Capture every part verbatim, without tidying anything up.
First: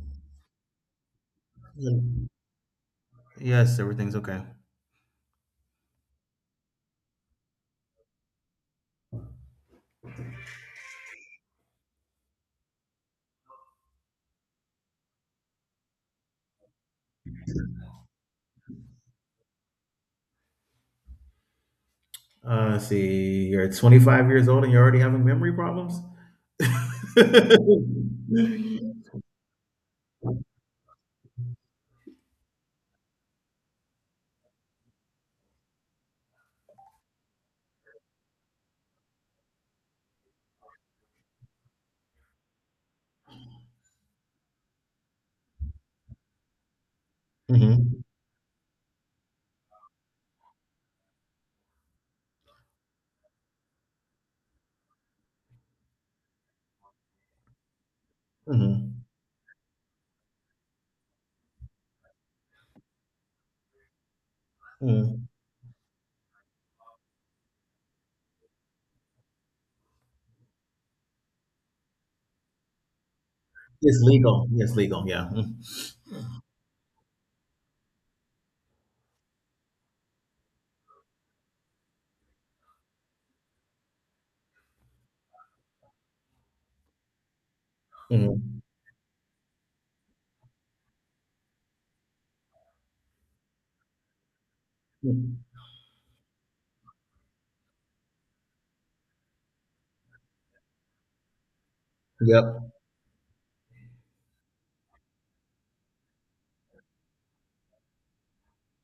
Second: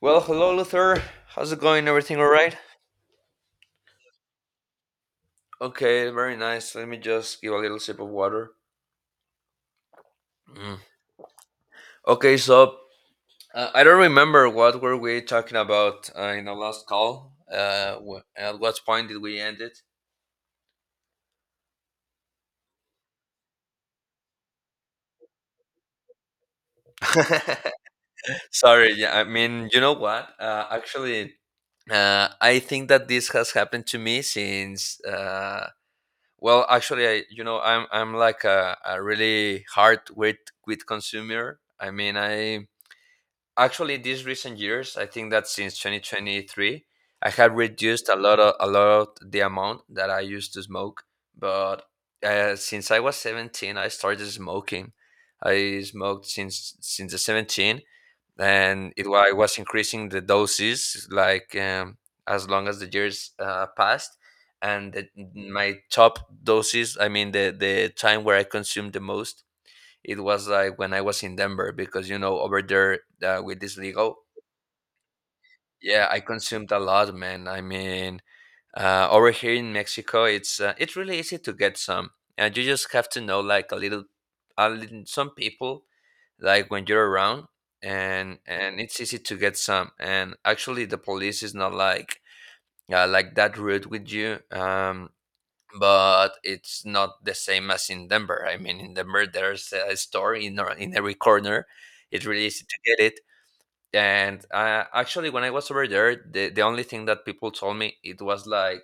Well, hello, Luther. How's it going? Yeah. Everything all right? Yes, everything's okay. Okay, very nice. Let me just give a little sip of water. Mm. Okay, so uh, I don't remember what were we talking about uh, in the last call. Uh, wh- at what point did we end it? Uh, see, you're twenty-five years old and you're already having memory problems. Hmm. Sorry. Yeah, I mean, you know what? Uh, actually, uh, I think that this has happened to me since. Uh, well, actually, I you know I'm I'm like a, a really hard quit quit consumer. I mean, I Actually, these recent years, I think that since twenty twenty-three, I have reduced a lot of a lot of the amount that I used to smoke. But uh, since I was seventeen, I started smoking. I smoked since since the seventeen, and Hmm. it wa- I was increasing the doses, like, um, as long as the years uh, passed. And the, Hmm. my top doses, I mean, the the time where I consumed the most, it was like when I was in Denver, because, you know over there, uh, with this It's legal, legal. It's legal. Yeah. Mm-hmm. yeah, I consumed a lot, man. I mean, uh, over here in Mexico, it's uh, it's really easy to get some, and you just have to know, like, a little, a little some people, like, when you're around, and Mm-hmm. and it's easy to get some. And actually, the police is not like uh, like that rude with you. Um, but it's not the same as in Denver. I mean, in Denver, there's a store in ar- in every corner. It's really easy Yep. to get it. And uh, actually, when I was over there, the, the only thing that people told me, it was like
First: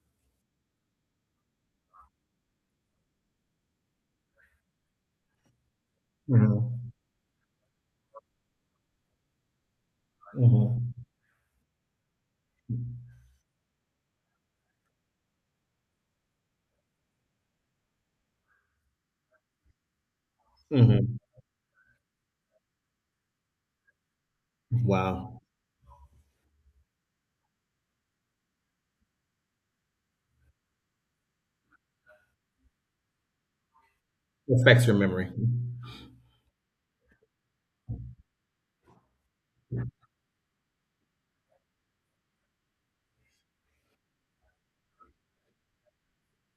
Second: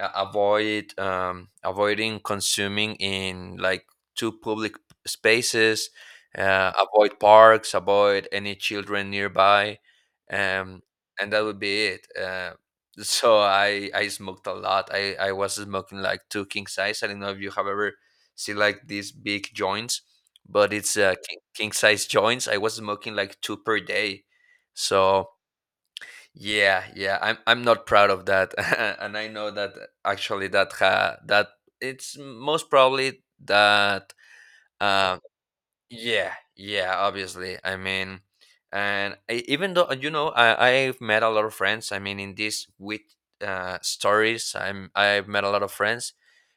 uh, avoid um, avoiding consuming in, like, two public spaces, uh, Mm. avoid parks, avoid any children nearby, Hmm. um, Hmm. and that would be it uh, So i i smoked a lot. I i was smoking like two king size. I don't know if you have ever seen, like, these big joints, but it's uh, Hmm. king, king size joints. I was smoking like two per day, so Wow. yeah, yeah, I'm I'm not proud of that, and I know that, actually, that ha, that it's most probably that. Affects your Uh, memory. yeah, yeah, obviously. I mean, and I, even though, you know, I I've met a lot of friends. I mean, in this, with uh, stories, I'm I've met a lot of friends,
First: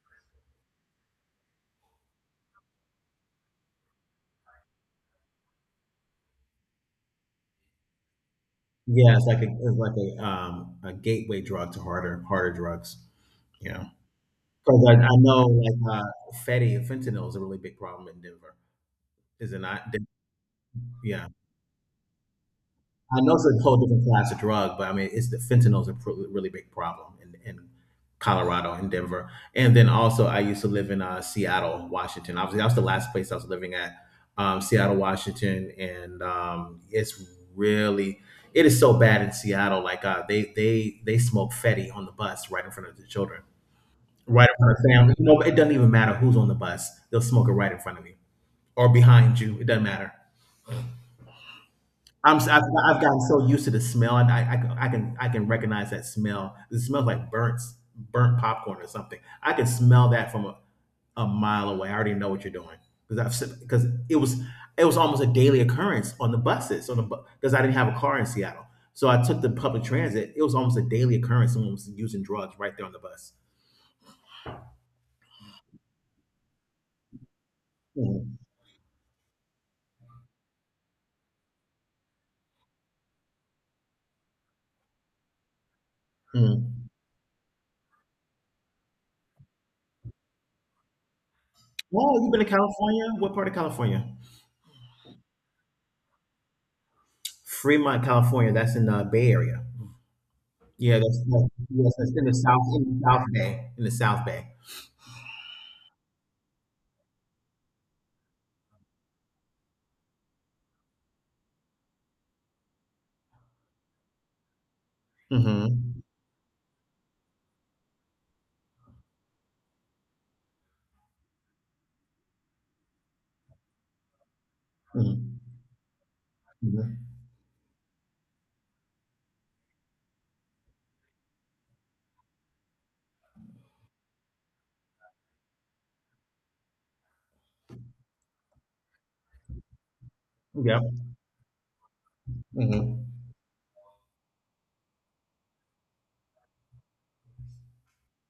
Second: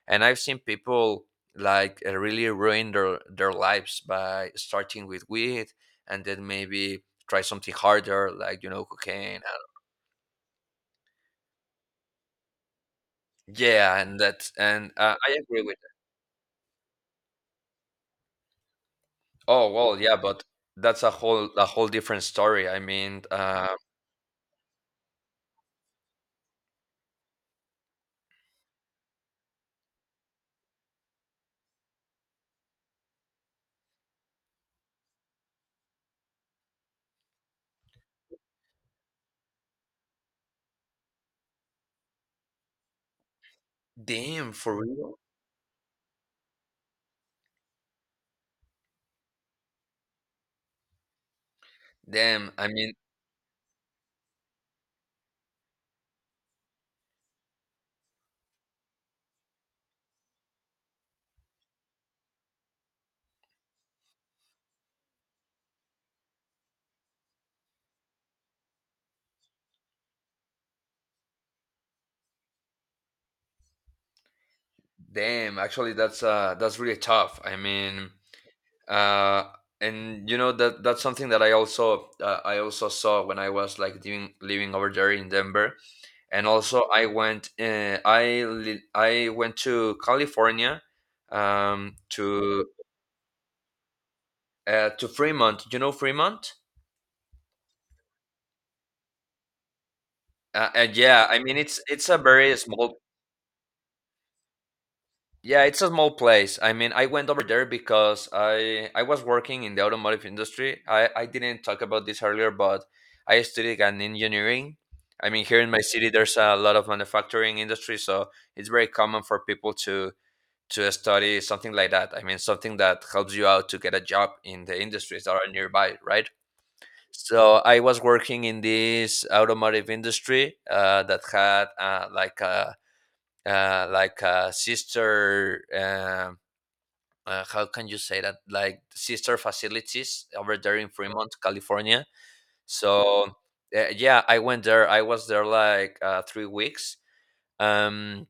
and I've seen people, like, uh, really ruin their their lives by starting with weed, and then maybe try something harder, like, you know Yeah, it's like cocaine. a it's like a um a gateway drug to harder harder drugs. Yeah, Yeah, and that, because and I, uh, I I know agree with that. like uh, Fetty fentanyl is a really big problem in Denver. Is it Oh, not? well, yeah, but that's a Yeah. whole a whole different story. I I mean, know it's a uh, whole different class of drug, but I mean, it's the fentanyl's a pr- really big problem in, in Colorado and Denver. And then also, I used to live in uh, Seattle, Washington. Obviously, that was the last place I was living at, um, Seattle, Washington. And um, it's really, it is so bad in Seattle. Like uh, they they they smoke fetty on the bus right in front of the children, right damn, in front for of family. real. You know, it doesn't even matter who's on the bus; they'll smoke it right in front of you or behind you. It doesn't matter. I'm s- Damn. I've, I mean, I've gotten so used to the smell, and I, I can I can I can recognize that smell. It smells like burnt s- burnt popcorn or something. I can smell that from a, a mile away. I already know what you're doing because I've because it was it was almost a daily occurrence on the buses on the because I didn't have a car in Seattle, so I took the public transit. It was almost a daily occurrence. Someone was using drugs right there on the bus. Damn. Actually, that's uh, that's really tough. I mean, Mhm. uh, and you know that that's something that I also uh, I also saw when I was like living living over there in Denver, and also Mhm. I went uh, I li I went to California, um, Oh, you've been to to California? What part of California? uh, to Fremont. You know Fremont? Fremont, California. That's in the Bay Area. Uh, and Yeah, that's, yeah, I that's mean, it's yes, it's that's a in the very south in small, the South Bay, in the South Bay. yeah, it's a small place. I mean, I went over there because I I was working in the automotive industry. I I didn't talk about this earlier, but I studied an engineering. I mean, here in my Mhm. city, there's a lot of manufacturing industry, so it's very common for people to to study something like that. I mean, something that helps you out to get a job in the Mhm. industries that are nearby, right? Mhm. So I was working in this automotive industry uh, that had uh, like a uh, like a sister, um uh, how can you say that, like, sister facilities over there in Yep. Fremont, California. Mhm. So uh, yeah, I went there. I was there like uh, three weeks. um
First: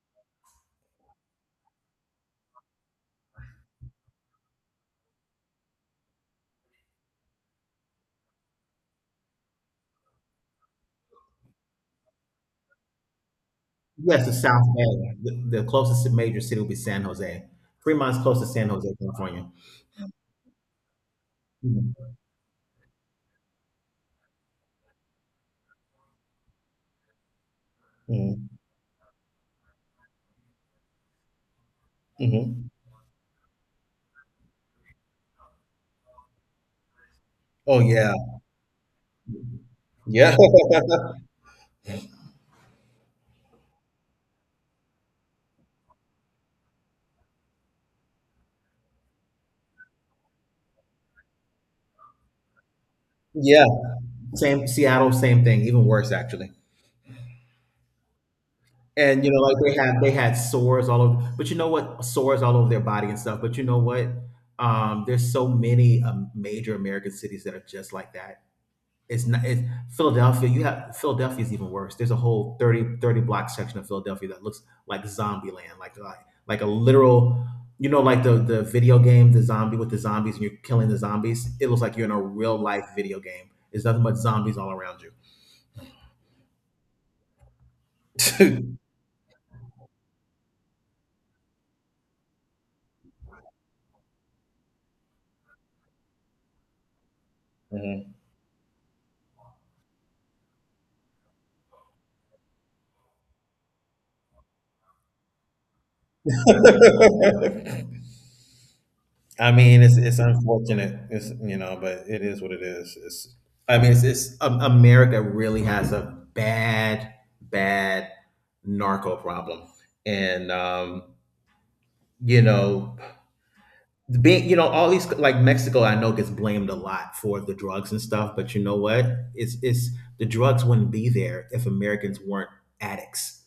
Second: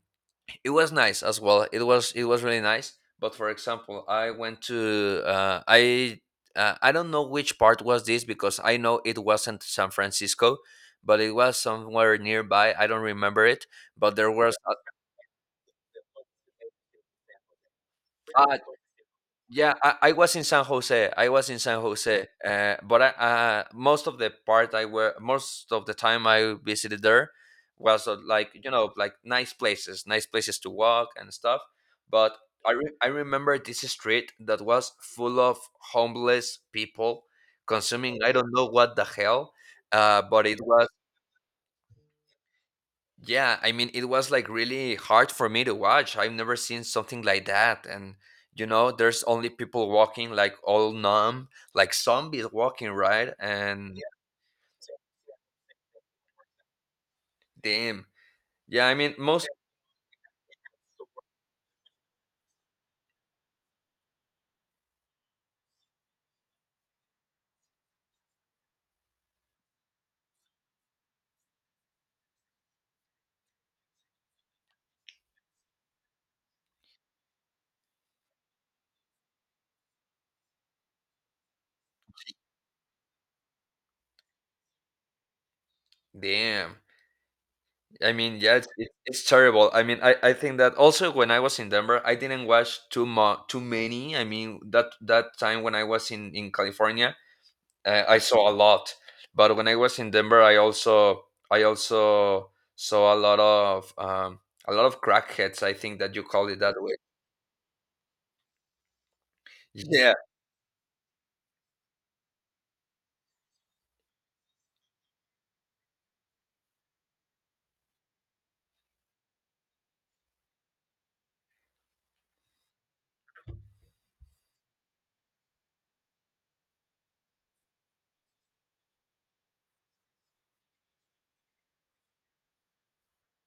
it was nice as well. It was, it was really nice, but for example, I went to uh, i uh, I don't know which part was this, because I know it wasn't San Francisco, but it was somewhere nearby. I don't remember it, but Yes, there the was South a, Bay. The, the closest major city would be San Jose. Fremont's close to ah, San Jose, California. yeah, I, I was in San Jose. I was in San Mhm. Jose, uh, but I, uh, most of the part I were most of the time I visited there was uh, Mhm. like, you know, like nice places, nice places to walk and stuff. But Mhm. I re- I remember this street that was full of homeless people Oh yeah. consuming, I don't know what the hell, uh, Yeah. but it was, yeah, I mean, it was like really hard for me to watch. I've never seen something like that. And, you know, there's only people walking like all numb, like zombies walking, right? Yeah. And Same Seattle, same thing, even worse actually. damn. Yeah, I mean, And you know, most, like they had they had sores all over, but you know what? Sores all over their body and stuff. But you know what? Um, there's so many um, major American cities that are just like that. It's not it's, Philadelphia. You have Philadelphia is even worse. There's a whole thirty thirty block section of Philadelphia that looks like zombie land, like like like a literal, you know, like the the video game, the zombie with the zombies, and you're killing the zombies. It looks like you're in a real life video game. There's nothing but zombies all around you. Damn. I mean, yeah, it's, it- it's terrible. I mean, I, I think that also when I was in Denver, I didn't watch too much, too many. I mean, that that time when I was in in California, uh, Mhm. I saw a lot. But when I was in Denver, I also I also saw a lot of um, a lot of crackheads. I think that you call it that way. I mean, it's Yeah, it's unfortunate. It's you know, but it is what it is. It's I mean, it's, it's um, America really has a bad, bad narco problem, and um, you know, being you know all these like Mexico, I know gets blamed a lot for the drugs and stuff, but you know what? It's it's the drugs wouldn't be there if Americans weren't addicts.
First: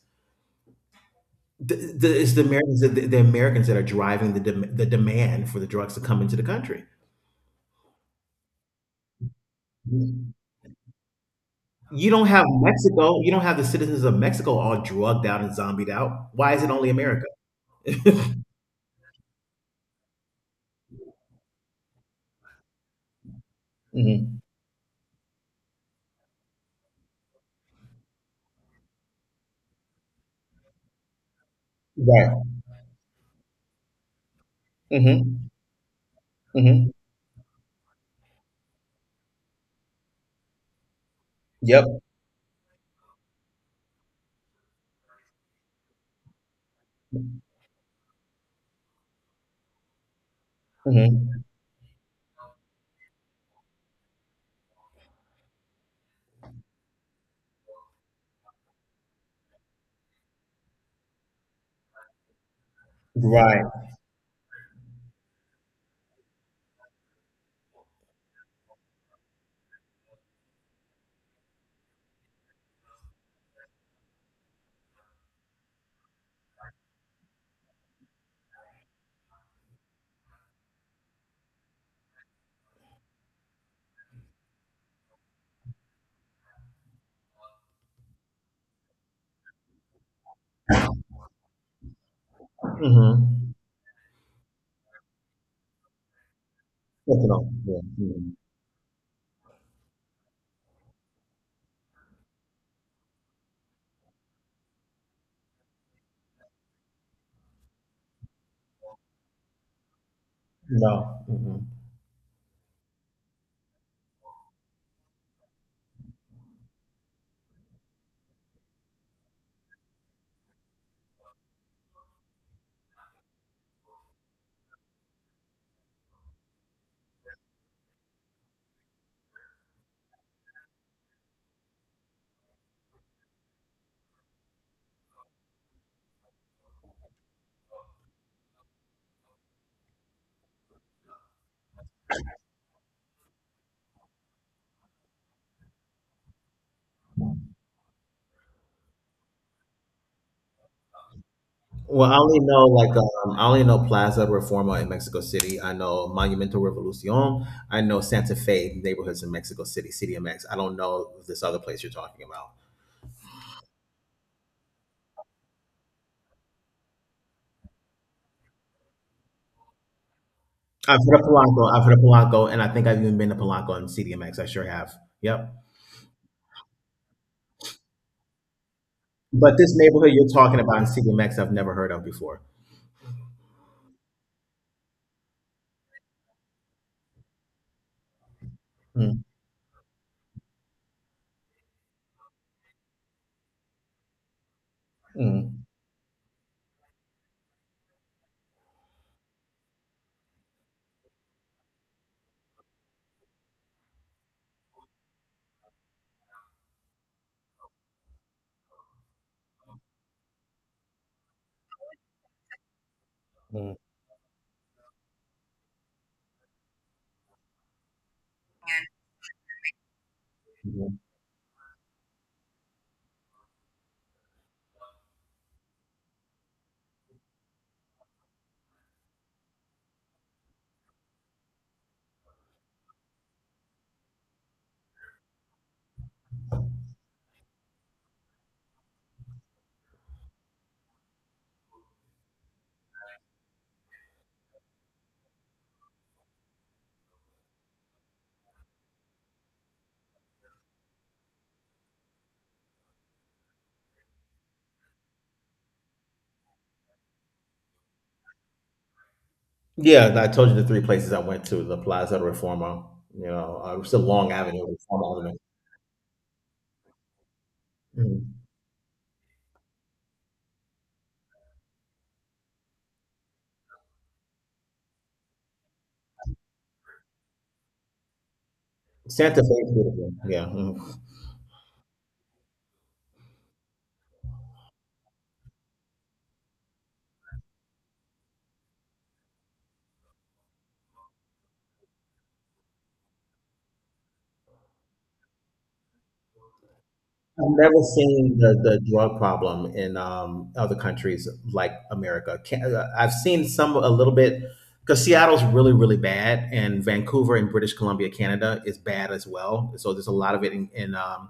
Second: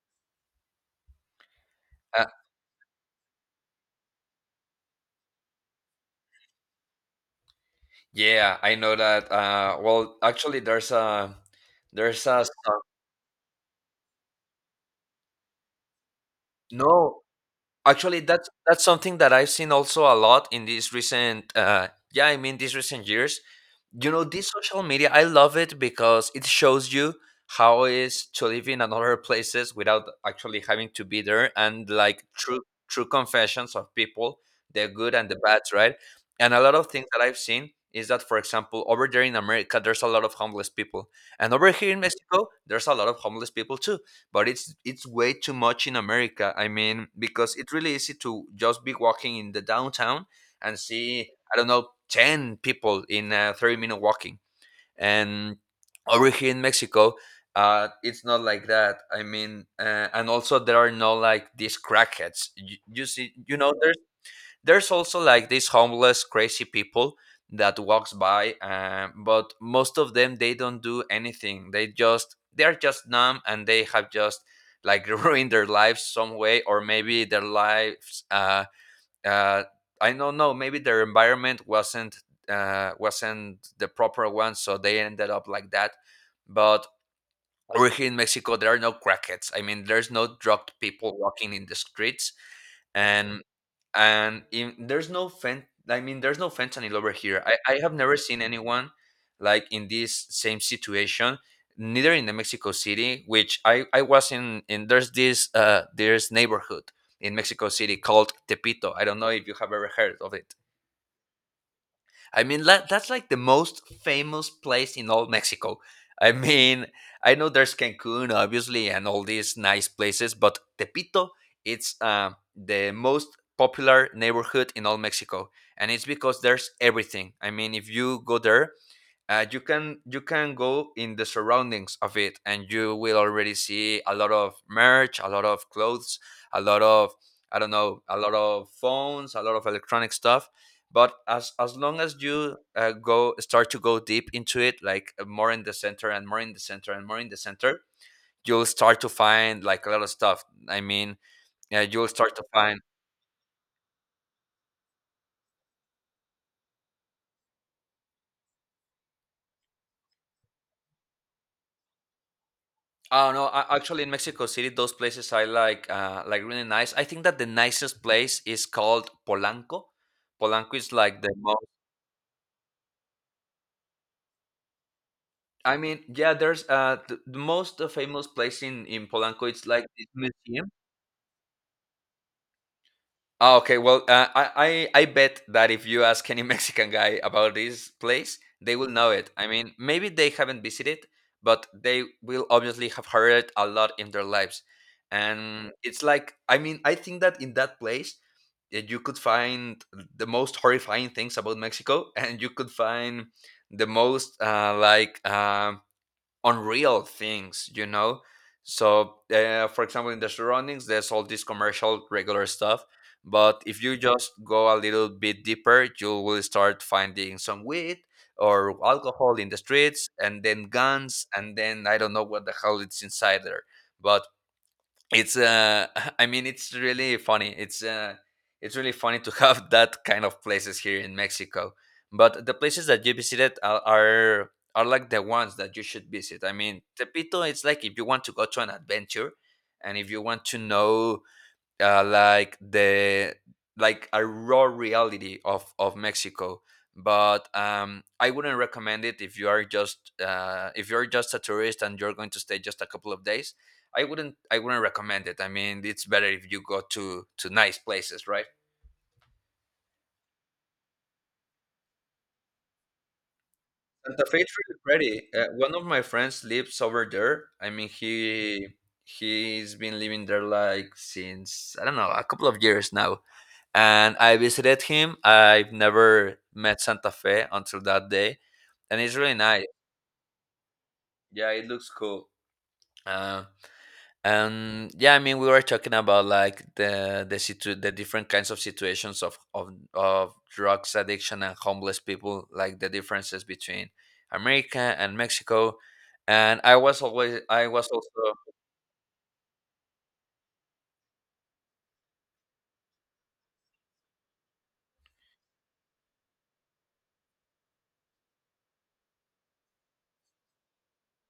The, the, uh, it's the Americans that the, the Americans that are driving the dem- the demand for the drugs to come into the country. yeah. I know that. Uh, well, You actually, there's a, there's don't have a some- Mexico, you don't have the citizens of Mexico all drugged out and zombied out. Why is it only no. America? Actually, that's that's something that I've seen also a lot in these recent. Uh, yeah, I mean, these recent years. You know, Mhm. this social media, I love it because it shows you how it is to live in another places without actually having to be there, and, like, Right. true true confessions of people, the good Hmm. and the bad, right? And a lot Hmm. of things that I've seen is that, for example, over there in America, there's a lot of homeless people. And over here in Yep. Mexico, there's a lot of homeless people too. But it's it's way too much in America. I mean, because it's really easy to just be walking in the downtown and see, Hmm. I don't know, ten people in a thirty minute walking. And over here in Mexico, uh, it's not like that. I mean, uh, and also there are no, like, these crackheads. You, you see, you Right. know, there's there's also, like, these homeless, crazy people that walks by, uh, but most of them, they don't do anything. They just they are just numb, and they have just, like, ruined their lives some way, or maybe their lives uh, uh, I don't know. Maybe their environment wasn't uh, wasn't the proper one, so they ended up like that. But over here in Mexico, there are no crackheads. I mean, there's no drugged people walking in the streets, and Hmm. and in, there's no fen. I mean, there's no fentanyl over here. I, Nothing. I Yeah. have never Mhm. seen anyone like in this same situation. Neither in the Mexico City, which I I was in. In, there's this, uh there's neighborhood in Mexico City called Tepito. I don't know if you have ever heard of it. No. Mhm. I mean, that, that's like the most famous place in all Mexico. I mean, I know there's Cancun, obviously, and all these nice places, but Tepito, it's uh, the most popular neighborhood in all Mexico. And it's because there's everything. I mean, if you go there, uh, you can you can go in the surroundings of it, and you will already see a lot of merch, a lot of clothes, a lot of, I don't know, a lot of phones, a lot of electronic stuff. But as as long as you uh, go start to go deep into it, like, uh, more in the center, and more in the center, and more in the center, you'll start to find, like, a lot of stuff. I mean, yeah, you'll Well, I start only to know find. like um, I only know Plaza Reforma in Mexico City. I know Monumento Revolucion. I know Santa Fe neighborhoods in Mexico City, C D M X. I don't know this other place you're talking about. Oh no! a- Actually, in Mexico City, those places I like, uh, like, really nice. I think that the nicest place is called Polanco. Polanco is I've heard like of the most. Polanco. I've heard of Polanco, and I think I've even been to Polanco and C D M X. I sure have. Yep. I mean, yeah, there's uh the, the most uh, famous place in in Polanco. But It's this like this neighborhood you're talking museum. about in C D M X, I've never heard of before. Oh, okay. Well, uh, I, I I bet that if you ask any Mexican guy about this place, they will know Mm, it. I mean, maybe they haven't visited, but they will obviously have heard it a lot in their lives. mm, And it's like, I mean, I think that in that place, eh, you could find the most horrifying things about Mexico, and you could find the most uh, like, um unreal things, you know. So, uh, for example, in the surroundings, there's all this commercial regular stuff. But if you just go a little bit deeper, you will start finding some weed or alcohol in the streets, and then mhm. guns, and then I don't know what the hell it's inside there. But it's uh i mean it's really funny it's uh It's really funny to have that kind of places here in Mexico. But the places that you visited are are, are like the ones that you should visit. I mean, Tepito, it's like if you want to go to an adventure and if you want to know uh, like the like a raw reality of of Mexico. But um, I wouldn't recommend it if you are just uh, if you're just a tourist and you're going to stay just a couple of days. I wouldn't I wouldn't recommend it. I mean, it's better if you go to to nice places, right? Yeah, I told you the three places I went to: the Plaza de Reforma, you know, uh, still Santa Long Fe is Avenue, really pretty. Reforma Avenue. Uh, one of my friends lives over there. I mean, Mhm. he he's been living there like since I don't know a couple of years now. And I visited him. I've never met Santa Fe until that day, and it's really Santa Fe nice. is beautiful. Yeah. Mhm. Yeah, it looks cool. Uh, and yeah, I mean, we were talking about like the the situ- the different kinds of situations of, of of drugs addiction and homeless people, like the differences between America and Mexico. And I was always I've I never was also seen the, the drug problem in um, other countries like America. Can, uh, I've seen some a little bit because Seattle's really really bad, and Vancouver in British Columbia, Canada, is bad as well. So there's a lot of it in, in um,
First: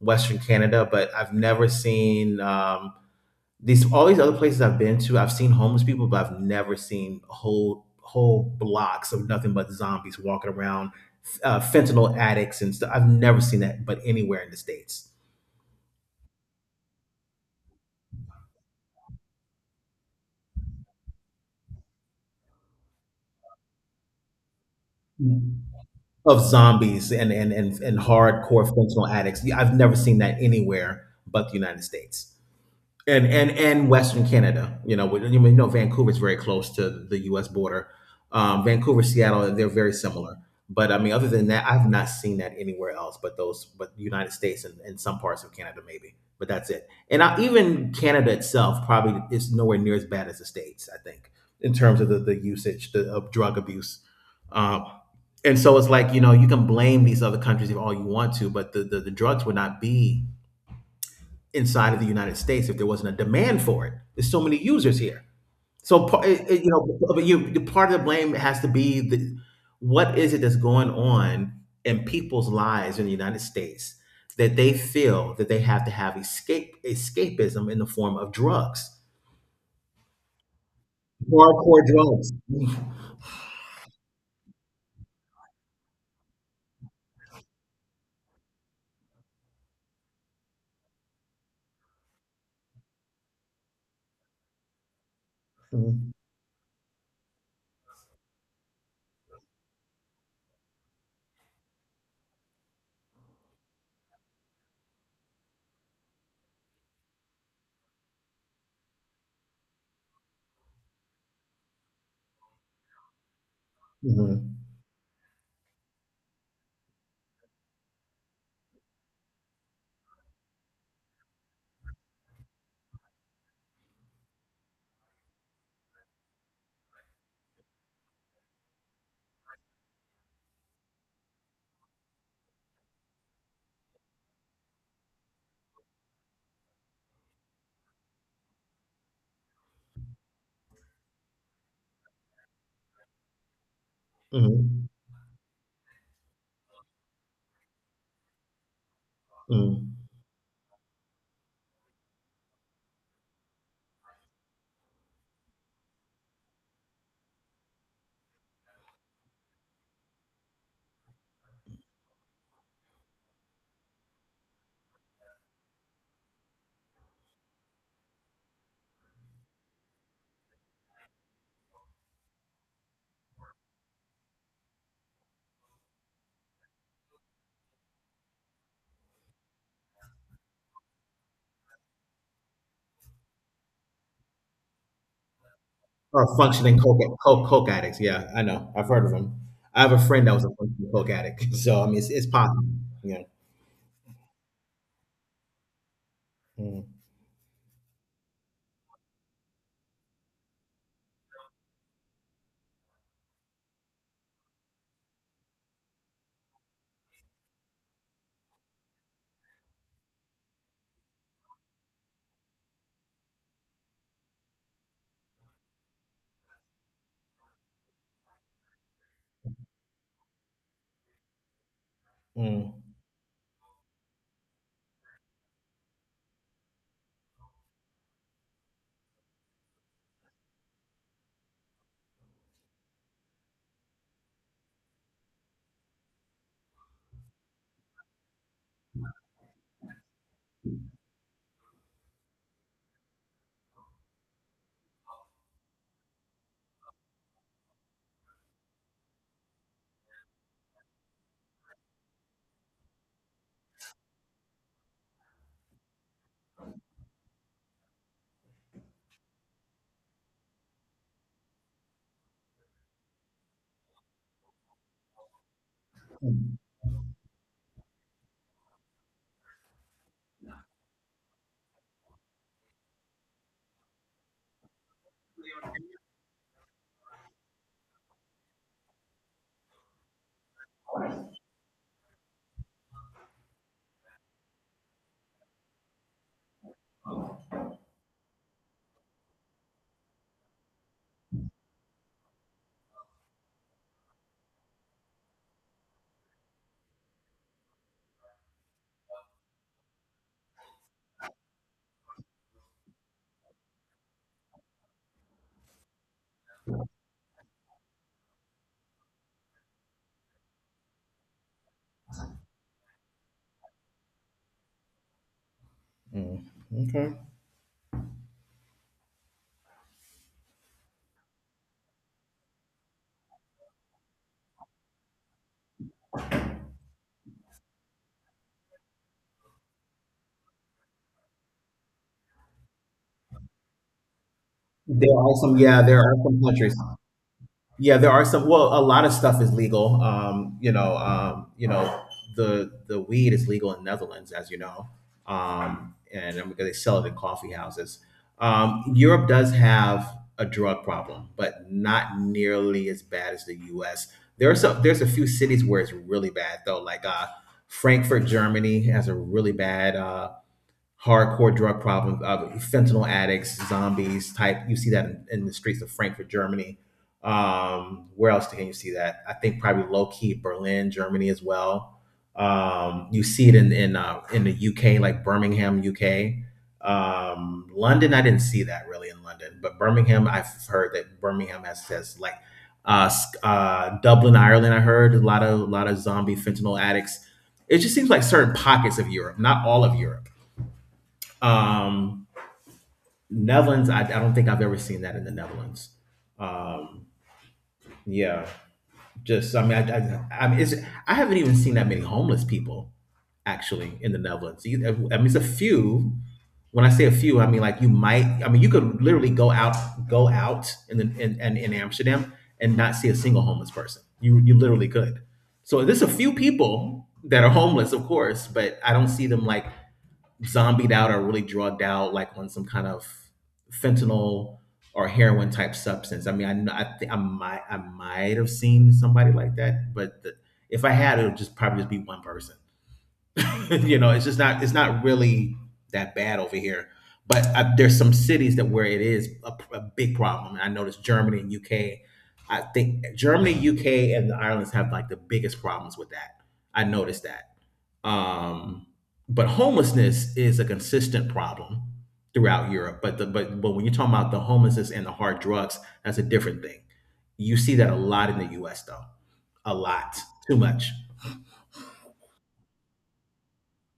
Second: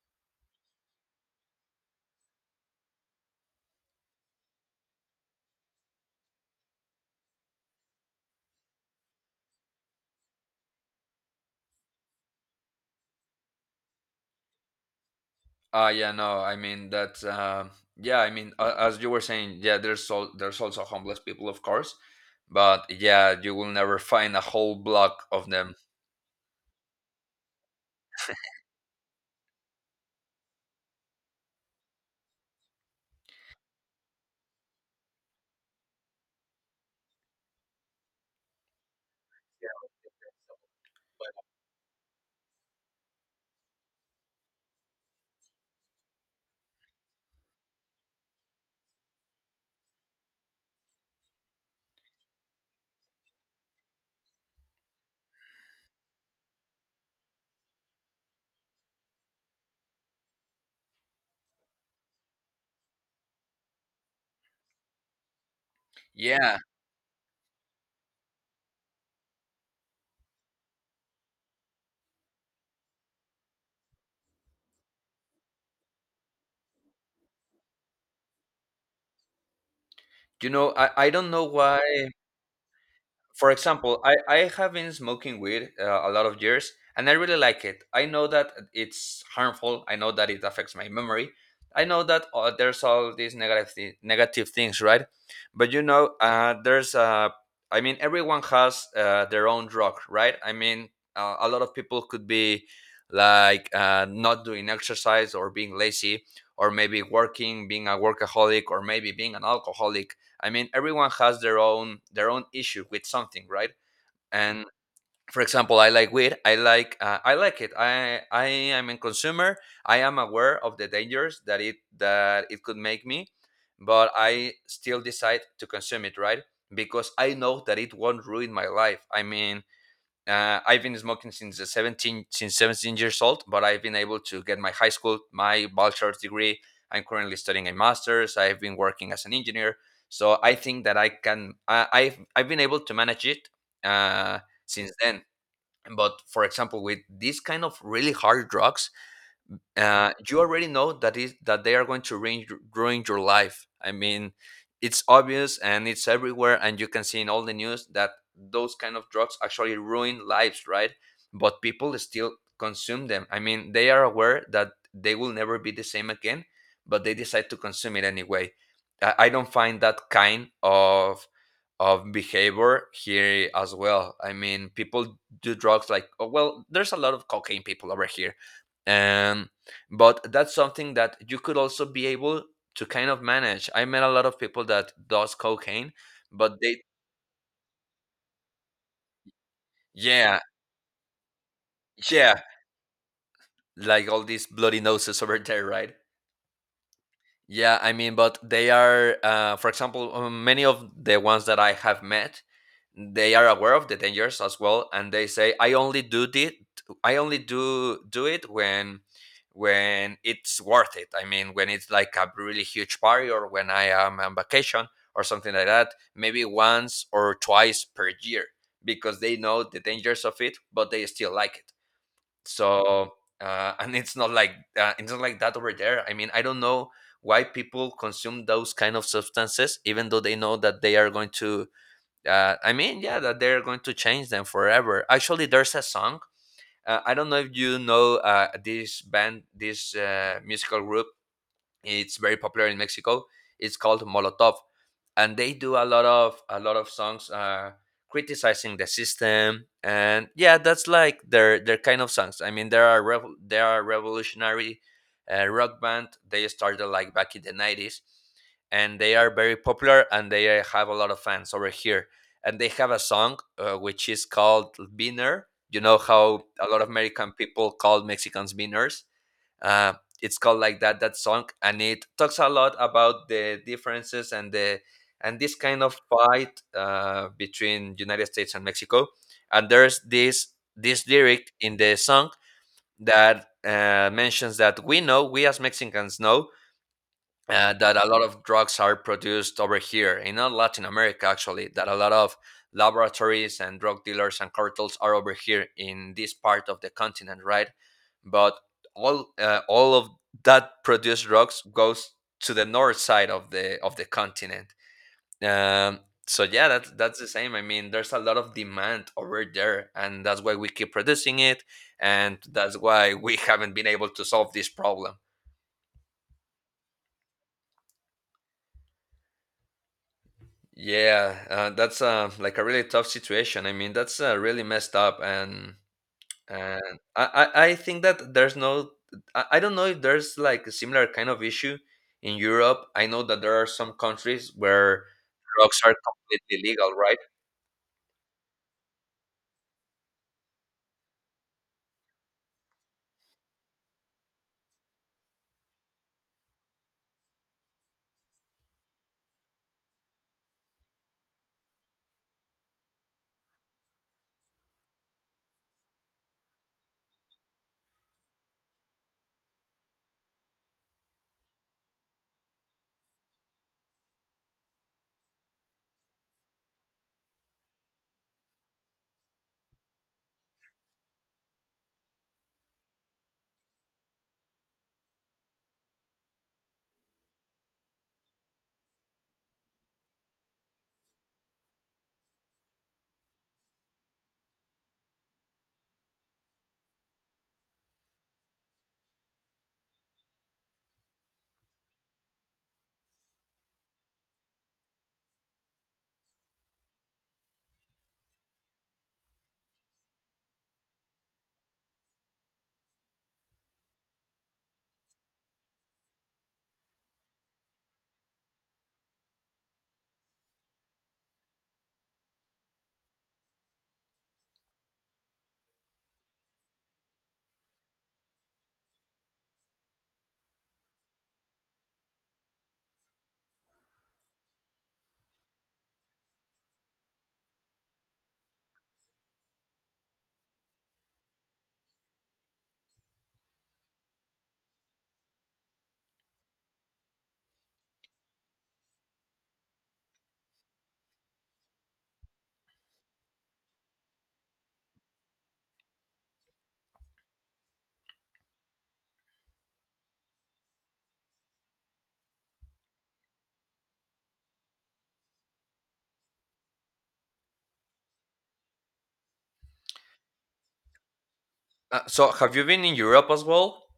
Western Canada, but I've never seen um, these all these other places I've been to. I've seen homeless people, but I've never seen whole whole blocks of nothing but zombies walking around, uh, fentanyl addicts and stuff. I've never seen that, but anywhere in the states. uh yeah, no, I mean that um yeah, I mean, a- as you were saying, yeah, there's al- there's also homeless people, of course, but yeah, you will never find a whole block of them. Of zombies and and and, and hardcore fentanyl addicts. Yeah, I've never seen that anywhere but the United States and and and Western Canada. You know, you know Vancouver's very close to the U S border. Um, Vancouver, Seattle, they're very similar. But I mean, other than that, I've not seen that anywhere else. But those, but the United States and, and some parts of Canada, maybe. But that's it. And I, even Canada itself probably is nowhere near as bad as the states. I think in terms of the, the usage the, of drug abuse. Um, and so it's like you know you can blame these other countries if all you want to, but the, the, the drugs would not be inside of the United States if there wasn't a demand for it. There's so many users here. So pa- it- Yeah, it- you know, but you the part of the blame has to be the, what is it that's going on in people's lives in the United States that they feel that they have to have escape escapism in the form of drugs, you know, I I don't know why. hardcore drugs, For example, I, I have been smoking weed uh, a lot of years and I really like it. I know that it's harmful. I know that it affects my memory. I know that uh, there's all these negative, thi- negative things, right? But you mhm, know, uh, there's, uh, I mean, everyone has uh, their own drug, right? I mean, uh, a lot of people could be like uh, not doing exercise or being lazy or maybe working, being a workaholic, or maybe being an alcoholic. I mean, everyone has their own their own issue with something, right? mhm, And for example, I like weed. I like uh, I like it. I I am a consumer. I am aware of the dangers that it that it could make me, but I still decide to consume it, right? Because I know that it won't ruin my life. I mean, uh, I've been smoking since the seventeen since seventeen years old, but I've been able to get my high school, my bachelor's degree. I'm currently studying a master's. I've been working as an engineer, so I think that I can. I, I've I've been able to manage it uh, mhm, since then. But for example, with these kind of really hard drugs, mhm, uh, you already know that is that they are going to ruin, ruin your life. I mean, it's obvious and it's everywhere, and you can see in all the news that those kind of drugs actually ruin lives, right? But people still consume them. I mean, they are aware that they will never be the same again, but they decide to consume it anyway. I, I don't find that kind of of behavior here as well. I mean, people do drugs like, oh well, there's a lot of cocaine people over here. And but that's something that you could also be able to kind of manage. I met a lot of people that does cocaine, or but they functioning coke, coke coke addicts. Yeah, I know. I've heard of them. I have a friend that yeah, was a functioning coke addict, so I mean, it's, it's yeah, possible. Yeah. like all these bloody noses over there, right? Mm-hmm. Yeah, I mean, but they are, uh, for example, uh, many of the ones that I have met, they are aware of the dangers as well, and they say, "I only do it. I only do do it when when it's worth it. I mean, when it's like a really huge party, or when I am on vacation, or something like that. Maybe once or twice per year, because they know the dangers of it, but they still like it." Mm, So uh, and it's not like uh, it's not like that over there. I mean, I don't know why people consume those kind of substances, even though they know that they are going to. Uh, I mean, yeah, that they are going to change them forever. Actually, there's a song. Uh, I don't know if you know uh, this band, this uh, musical group. It's very popular in Mexico. It's called Molotov, and they do a lot of a lot of songs uh criticizing the system, and yeah, that's like their their kind of songs. I mean, there are rev- there are revolutionary uh, rock band. They started like back in the nineties, and they are very popular, and they uh, have a lot of fans over here. And they have a song uh, which is called Beaner. You know how a lot of American people call Mexicans beaners. uh, it's called like that, that song, and it talks a lot about the differences and the and this kind of fight uh, between United States and Mexico. And there's this this lyric in the song that uh, mentions that we know, we as Mexicans know uh, that a lot of drugs are produced over here in not Latin America, actually, that a lot of laboratories and drug dealers and cartels are over here in this part of the continent, right? But all uh, all of that produced drugs goes to the north side of the of the continent. Um, so yeah, that's that's the same. I mean, there's a lot of demand over there, and that's why we keep producing it, and that's why we haven't been able to solve this problem. mm, okay. Yeah, uh, that's uh, like a really tough situation. I mean, that's uh, really messed up, and and I, I I think that there's no, I, I don't know if there's like a similar kind of issue in Europe. I know that there are some countries where There are some, drugs yeah, are there are some completely countries. legal, right? Yeah, there are some. Well, a lot of stuff is legal. Um, you know, um, you know, the the weed is legal in Netherlands, as you know, um, and and because they sell it in coffee houses. Um, Europe does have a drug problem, but not nearly as bad as the U S. There are some. There's a few cities where it's really bad though, like uh, Frankfurt, Germany, has a really bad uh, hardcore drug problems, uh, fentanyl addicts, zombies type. You see that in, in the streets of Frankfurt, Germany. Um, where else can you see that? I think probably low key Berlin, Germany as well. Um, you see it in in uh, in the U K, like Birmingham, U K. Um, London, I didn't see that really in London, but Birmingham, I've heard that Birmingham has says like uh, sc- uh, Dublin, Ireland. I heard a lot of a lot of zombie fentanyl addicts. It just seems like certain pockets of Europe, not all of Europe. um, Netherlands, I, I don't think I've ever seen that in the Netherlands. Um, yeah, just I mean, I, I, I mean, it's, I haven't even seen that many homeless people actually in the Netherlands. You, I mean, it's a few. When I say a few, I mean like you might. I mean, you could literally go out, go out in the in, in, in Amsterdam and not see a single homeless person. You you literally could. So there's a few people that are homeless, of course, but I don't see them like zombied out or really drugged out, like on some kind of fentanyl or heroin type substance. I mean, I kn- I, thi- I might I might have seen somebody like that, but the, if I had, it would just probably just be one person. you know, it's just not it's not really that bad over here. But uh there's some cities that where it is a, a big problem. And I noticed Germany and U K. I think Germany, U K, and the Irelands have like the biggest problems with that. I noticed that. Um, but homelessness is a consistent problem throughout Europe. But the but but when you're talking about the homelessness and the hard drugs, that's a different thing. You see that a lot in the U S though, a lot, too much. Uh, so have you been in Europe as well?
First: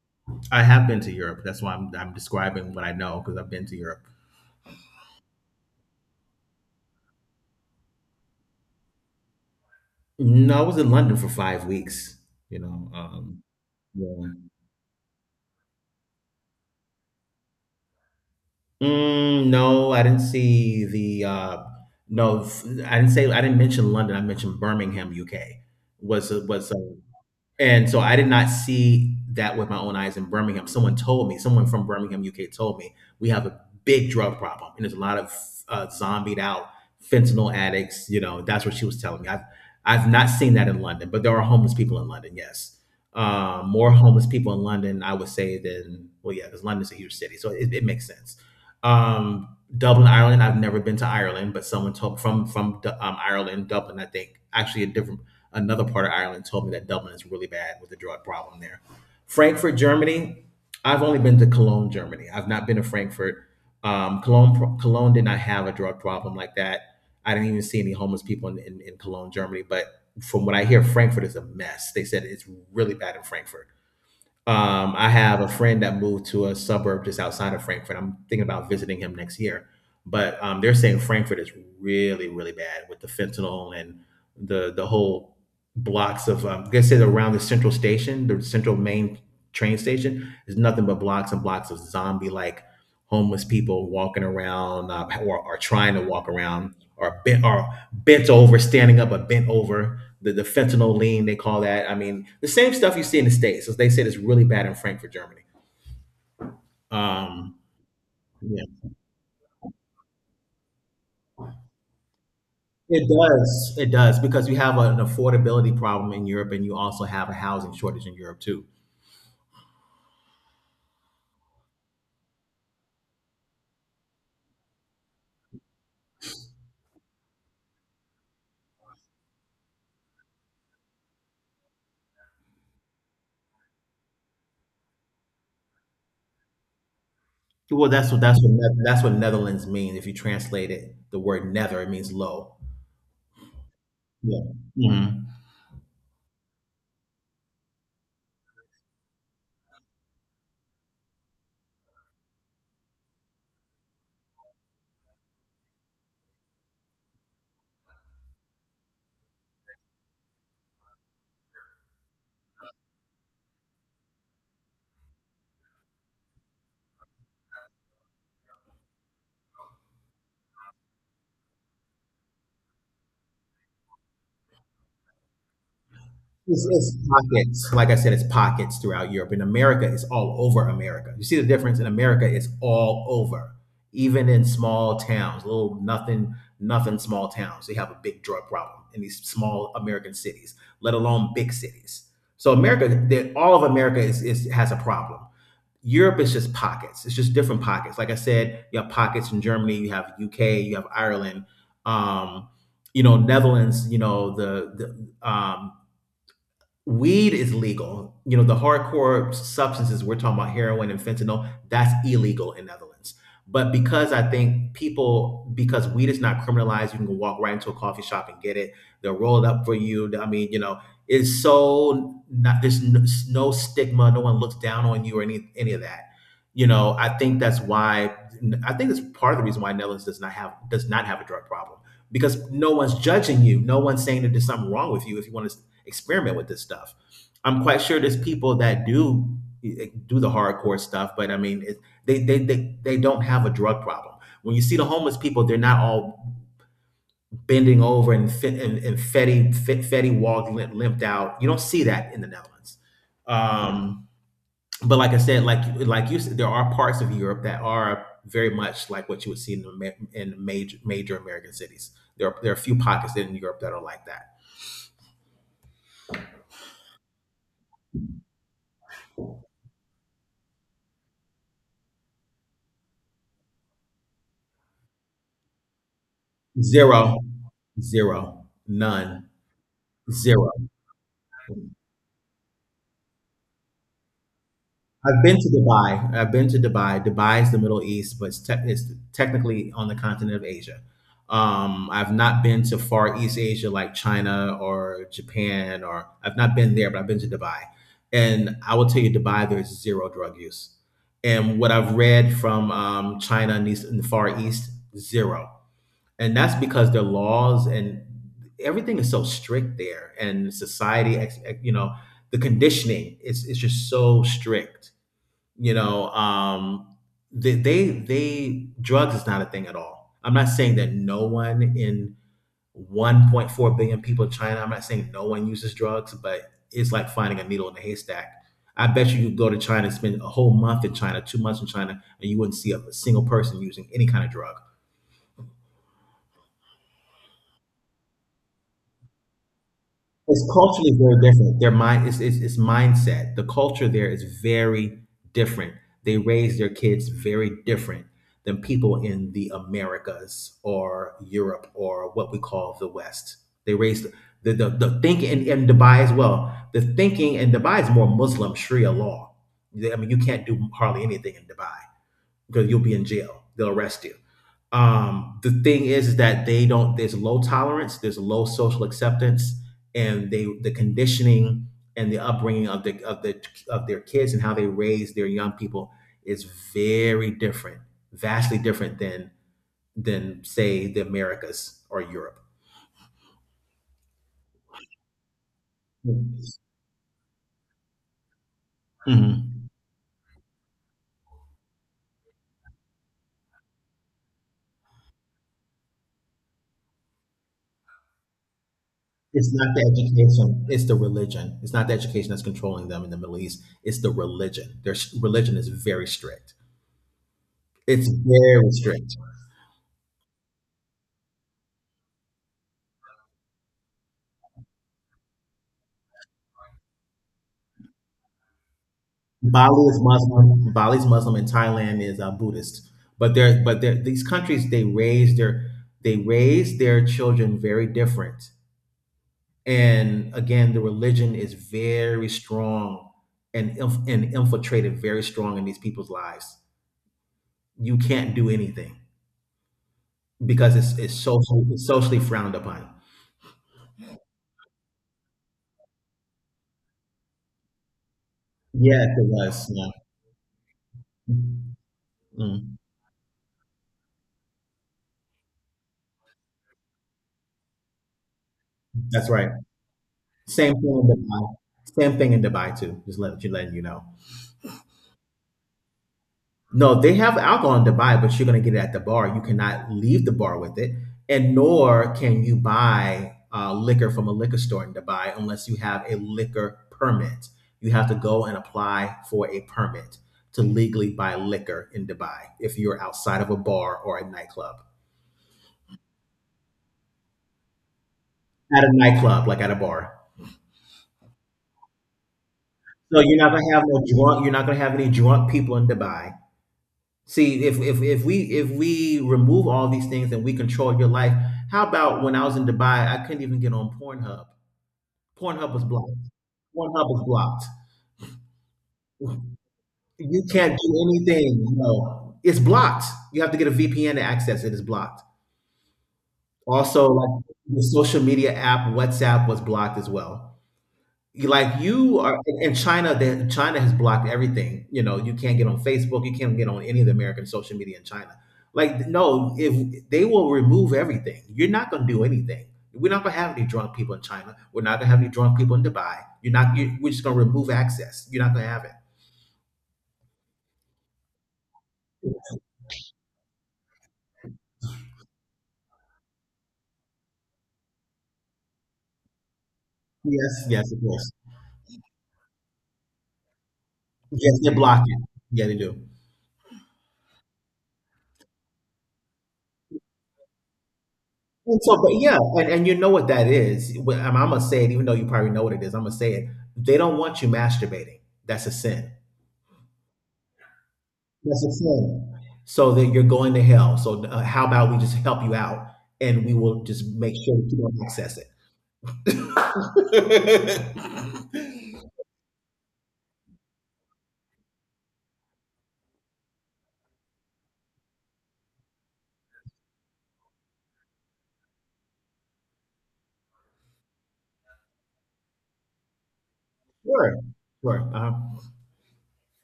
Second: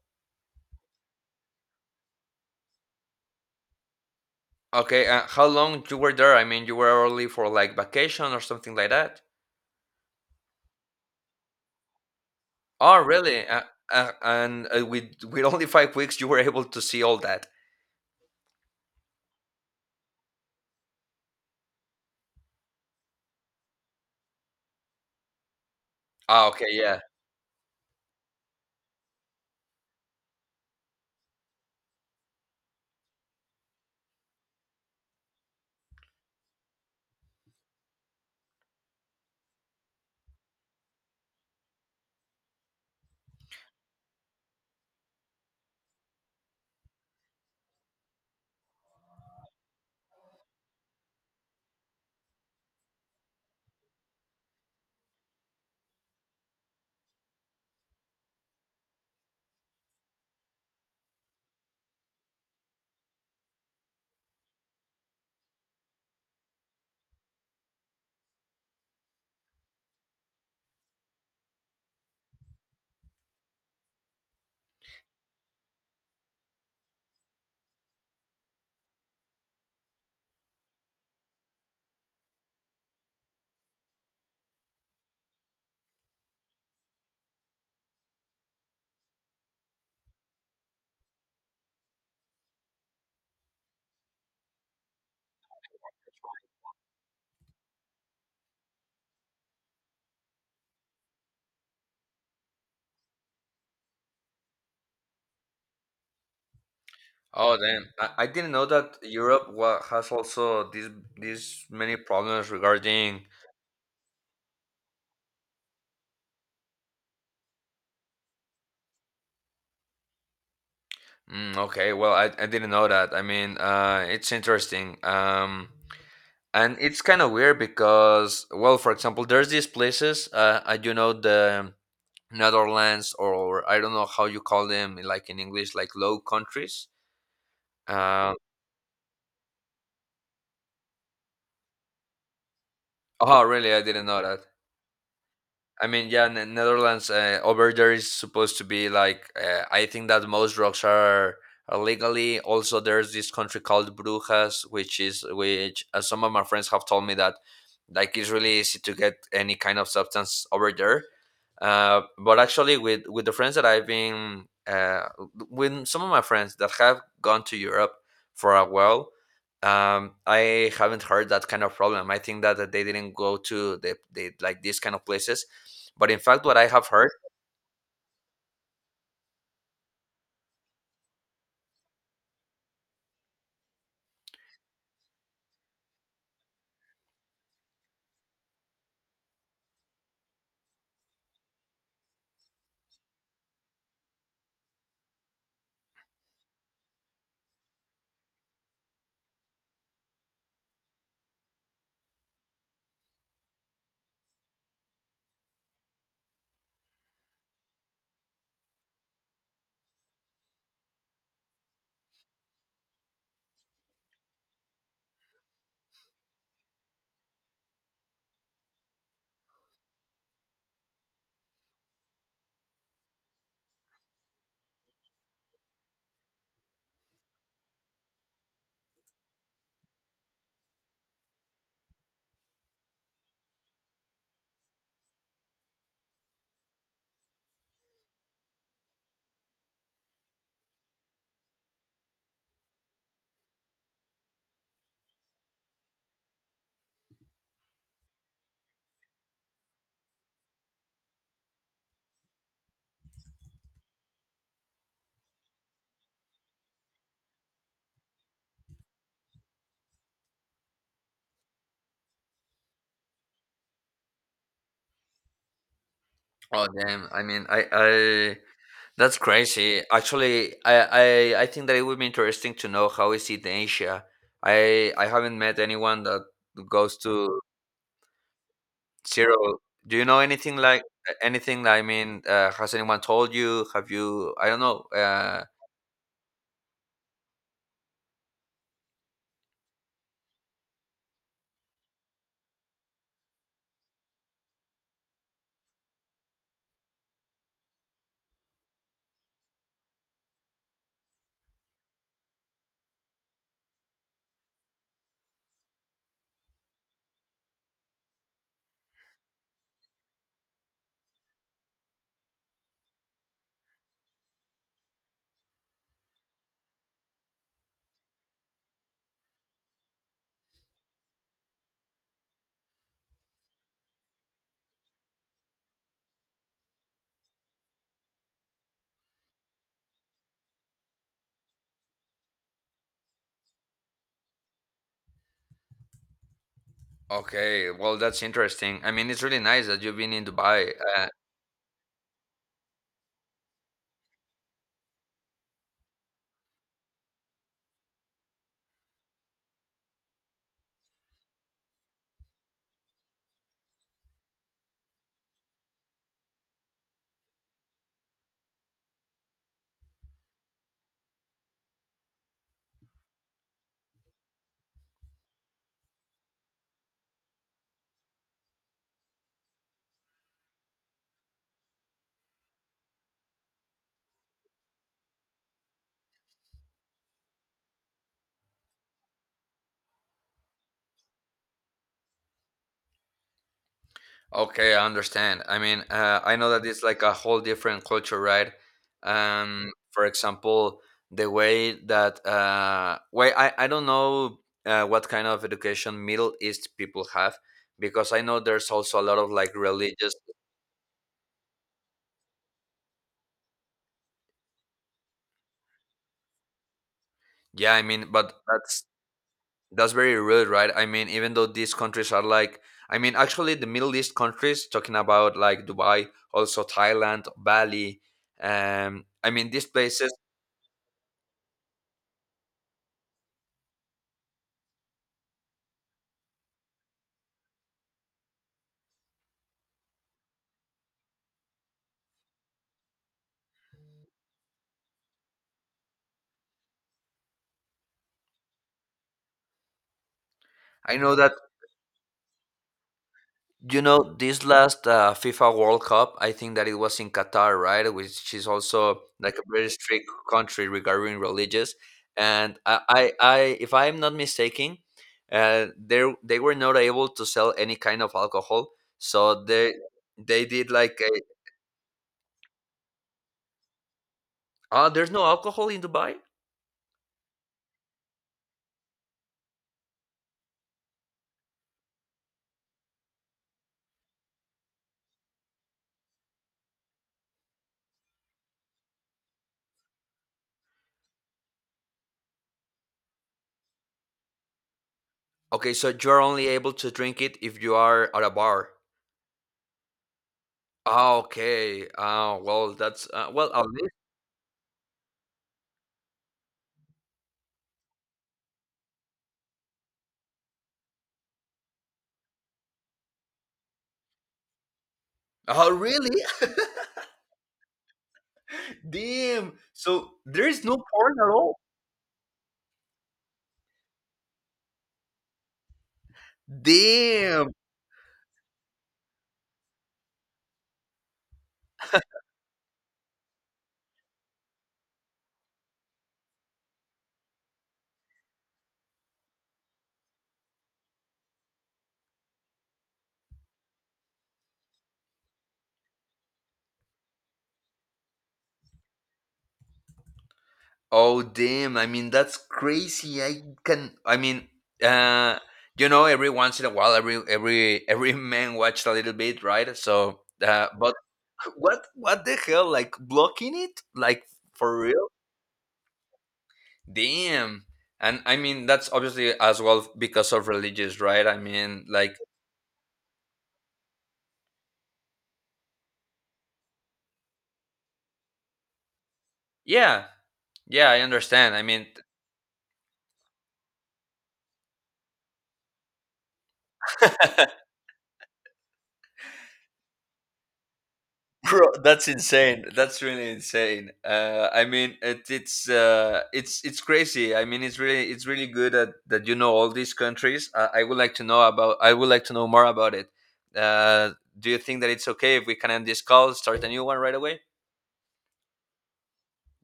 I have been to Europe. That's why I'm, I'm describing what I know because I've been to Europe. Okay, uh, how long you were there? I mean, you were only for like vacation or something like that. No, I was in London for five weeks. You know, Oh, um, really? Uh, uh, yeah. and uh, with with only five weeks, you were able to see all that. Mm, no, I didn't see the. Uh, no, f- I didn't say. I didn't mention London. I mentioned Birmingham, U K. Was Ah, okay, was uh, yeah. And so I did not see that with my own eyes in Birmingham. Someone told me, someone from Birmingham, U K, told me we have a big drug problem, and there's a lot of uh, zombied out fentanyl addicts. You know, that's what she was telling me. I've I've not seen that in London, but there are homeless people in London. Yes, uh, more homeless people in London, I would say, than well, yeah, because London's a huge city, so it, it makes sense. Um, Dublin, Ireland. I've never been to Ireland, but someone told from from Du- um, Ireland, Dublin. I think actually a different another part of Ireland told me that Dublin is really bad with the drug problem there. Frankfurt, Germany. I've only been to Cologne, Germany. I've not been to Frankfurt. Um, Cologne, Cologne did not have a drug problem like that. I didn't even see any homeless people in, in, in Cologne, Germany. But from what I hear, Frankfurt is a mess. They said it's really bad in Frankfurt. Um, I have a friend that moved to a suburb just outside of Frankfurt. I'm thinking about visiting him next year, but um, they're saying Frankfurt is really, really bad with the fentanyl and the the whole blocks of. Um, I guess it's around the central station, the central main train station, is nothing but blocks and blocks of zombie like homeless people walking around uh, or are trying to walk around or bent or bent over, standing up, but bent over. The, the fentanyl lean, they call that. I mean, the same stuff you see in the States. So they said, it's really bad in Frankfurt, Germany. Um, Oh damn! I, I didn't yeah. know that Europe wa- has also these these many problems It regarding. does. It does because you have an affordability problem in Europe, and you also have a housing shortage in Europe too. Mm, okay, well, I, I didn't know that. I mean, uh, it's interesting. Um, and it's kind of weird because, well, for example, there's these places. Uh, I do know the Netherlands, or I don't know how you call them, like in English, like low countries. Well, that's what Uh, that's what Ne- that's what Netherlands means. If you translate it, the word "nether," it means low. oh, really? I didn't know that. Yeah. Mhm. I mean, yeah, Ne- Netherlands uh, over there is supposed to be like uh, I think that most drugs are are legally. Also, there's this country called Brujas, which is which uh, some of my friends have told me that like it's really easy to get any kind of substance over there, uh, but actually with with the friends that i've been uh, with some of my friends that have gone to Europe for a while. Um, I haven't heard that kind of problem. I think that, that they didn't go to the, the like these kind of places, but in fact what It's, I have it's heard pockets. Like I said, it's pockets throughout Europe. In America, it's all over America. You see the difference in America, it's all over. Even in small towns, little nothing, nothing small towns, they have a big drug problem in these small American cities, let alone big cities. So America, they- all of America is, is has a problem. Europe is just pockets. It's just different pockets. Like I said, you have pockets in Germany, you have U K, you have Ireland, um, you know, Netherlands. You know, the the um, weed is legal. You know, the hardcore substances we're talking about, heroin and fentanyl, that's illegal in Netherlands. But because I think people, because weed is not criminalized, you can go walk right into a coffee shop and get it. They'll roll it up for you. I mean, you know, it's so not there's n- no stigma. No one looks down on you or any any of that. You know, I think that's why. I think it's part of the reason why Netherlands does not have does not have a drug problem because no one's judging you. No one's saying that there's something wrong with you if you want to experiment with this stuff. I'm quite sure there's people that do eh, do the hardcore stuff, but I mean, it, they, they they they don't have a drug problem. When you see the homeless people, they're not all bending over and fit and, and fetty fit, fetty walk limp, limped out. You don't see that in the Netherlands. Um, but like I said, like like you said, there are parts of Europe that are very much like what you would see in the ma- in major major American cities. There are, there are a few pockets in Europe that are like that. oh damn, I mean, i i that's crazy actually. i i, I think that it would be interesting to know how is it in Asia. i I haven't met anyone that goes Zero, to zero, none. zero. Do you know Zero. anything like anything? I mean, uh, has anyone told you? Have you? I don't know. I've been Uh, to Dubai. I've been to Dubai. Dubai is the Middle East, but it's, te- it's technically on the continent of Asia. Um, I've not been to Far East Asia like China or Japan, or I've not been there, but I've been to Dubai. And I will tell you, Dubai, there's zero drug use. And what I've read from um, China and, East, and the Far East, zero. And that's because their laws and everything is so strict there and society ex- ex- you know the conditioning is it's just so strict, you know. um they, they they drugs is not a thing at all. I'm not saying that no one in one point four billion people in China, I'm not saying no one uses drugs, but it's like finding a needle in a haystack. I bet you you go to China, spend a whole month in China, two months in China, and you wouldn't see a single person using any kind of drug. okay. Well, that's interesting. I mean, it's really nice that you've been in It's Dubai. culturally Uh, very different. Their mind is it's, it's mindset. The culture there is very different. They raise their kids very different than people in the Americas or Europe or what we call the West. They raise the the, the thinking in in Dubai as well. The thinking in Dubai is more Muslim Sharia law. They- I mean, you can't do hardly anything in Dubai because you'll be in jail. They'll arrest you. Um, the thing is, is that they don't. There's low tolerance. There's low social acceptance, and they the conditioning and the upbringing of the of the of their kids and how they raise their young people is very different, vastly different than than say the Americas or Europe. okay, I understand. I mean, uh, I know that it's like a whole different culture, right? Mhm. Um, for example, the way that uh, way I I don't know uh, what kind of education Middle East people have, because I know there's also a lot of It's like not the religious education; it's the religion. It's not the education that's controlling them in the Middle East. It's the religion. Their religion is very strict. yeah, I It's mean, but very that's strict. That's very rude, right? I mean, even though these countries are like, I mean, actually, the Middle East countries, talking about like Dubai, also Thailand, Bali, um, I mean, these Bali is places, Muslim. Bali is Muslim, and Thailand is uh, Buddhist. But there, but they these countries they raise their they raise their children very different. And again, the religion is very strong and inf- and infiltrated very strong in these people's lives. You can't do anything because I it's it's know that, socially it's socially frowned upon. you know, this last uh, FIFA World Cup, I think that it was in Qatar, right? Which is also Yeah, it like a very was. Yeah. strict country regarding religious. And Mm. I, I, I if I'm not mistaken, uh, they, they were not able to sell any kind of alcohol. That's So right. they, they did Same thing like in Dubai. Same thing in Dubai too. Just let you letting you know. ah, there's no alcohol in Dubai? No, they have alcohol in Dubai, but you're gonna get it at the bar. You cannot leave the bar with it, and nor can you buy uh, liquor from a liquor store in Dubai unless you have a liquor permit. You have to go and apply for a permit to legally buy liquor in Dubai if you're outside of a bar or a nightclub. Okay, so you're only able to drink it if you are at a bar. At a nightclub, like at a bar. Ah, okay. Ah, well, that's So uh, you're not well. At gonna have least. no drunk. You're not gonna have any drunk people in Dubai. See, if, if if we if we remove all these things and we control your life, how about when I was in Dubai, I couldn't even get on Pornhub. Pornhub Oh, was blocked. really? Pornhub was blocked. Damn. So You there is can't no do porn at all. anything. No, it's blocked. You have to get a V P N to access it. It's blocked. Also, like Damn. the social media app, WhatsApp was blocked as well. You like you are in China, that China has blocked everything. You know, you can't get on Facebook, you can't get on any of the American social media in China. Like, no, if they will remove everything, you're not gonna do anything. We're not gonna have any drunk people in China. We're not gonna have any drunk people in Dubai. You're not. You, we're just gonna remove access. You're not gonna have it. Oh, damn. I mean, that's crazy. I can. I mean, uh, you know, every once in a while, every every every man watched a little bit, right? So, Yes, uh, yes, but of course. what what the hell? Like blocking it? Like Yes, they for block real? it. Yeah, they do. Damn. And I mean, that's obviously as well because of religious, right? I And mean, so, but like, yeah, and, and you know what that is. Wh- I'm, I'm gonna say it, even though you probably know what it is. I'm gonna say it. They don't want you masturbating. That's a sin. yeah, yeah, I understand. That's I the mean, thing. So that you're going to hell. So uh, how about we just help you out, and we will just make sure that you don't access it. bro, that's insane. That's really insane. Uh, I mean, it, it's uh, it's it's crazy. I mean, it's really it's really good that, that you know all these countries. Uh, I would like to know about. I would like to know more about it. Uh, do you think that it's okay if we can end this call, start a new one right sure, away? sure. Uh-huh.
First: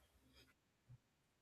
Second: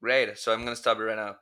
Great. So I'm gonna stop it right now.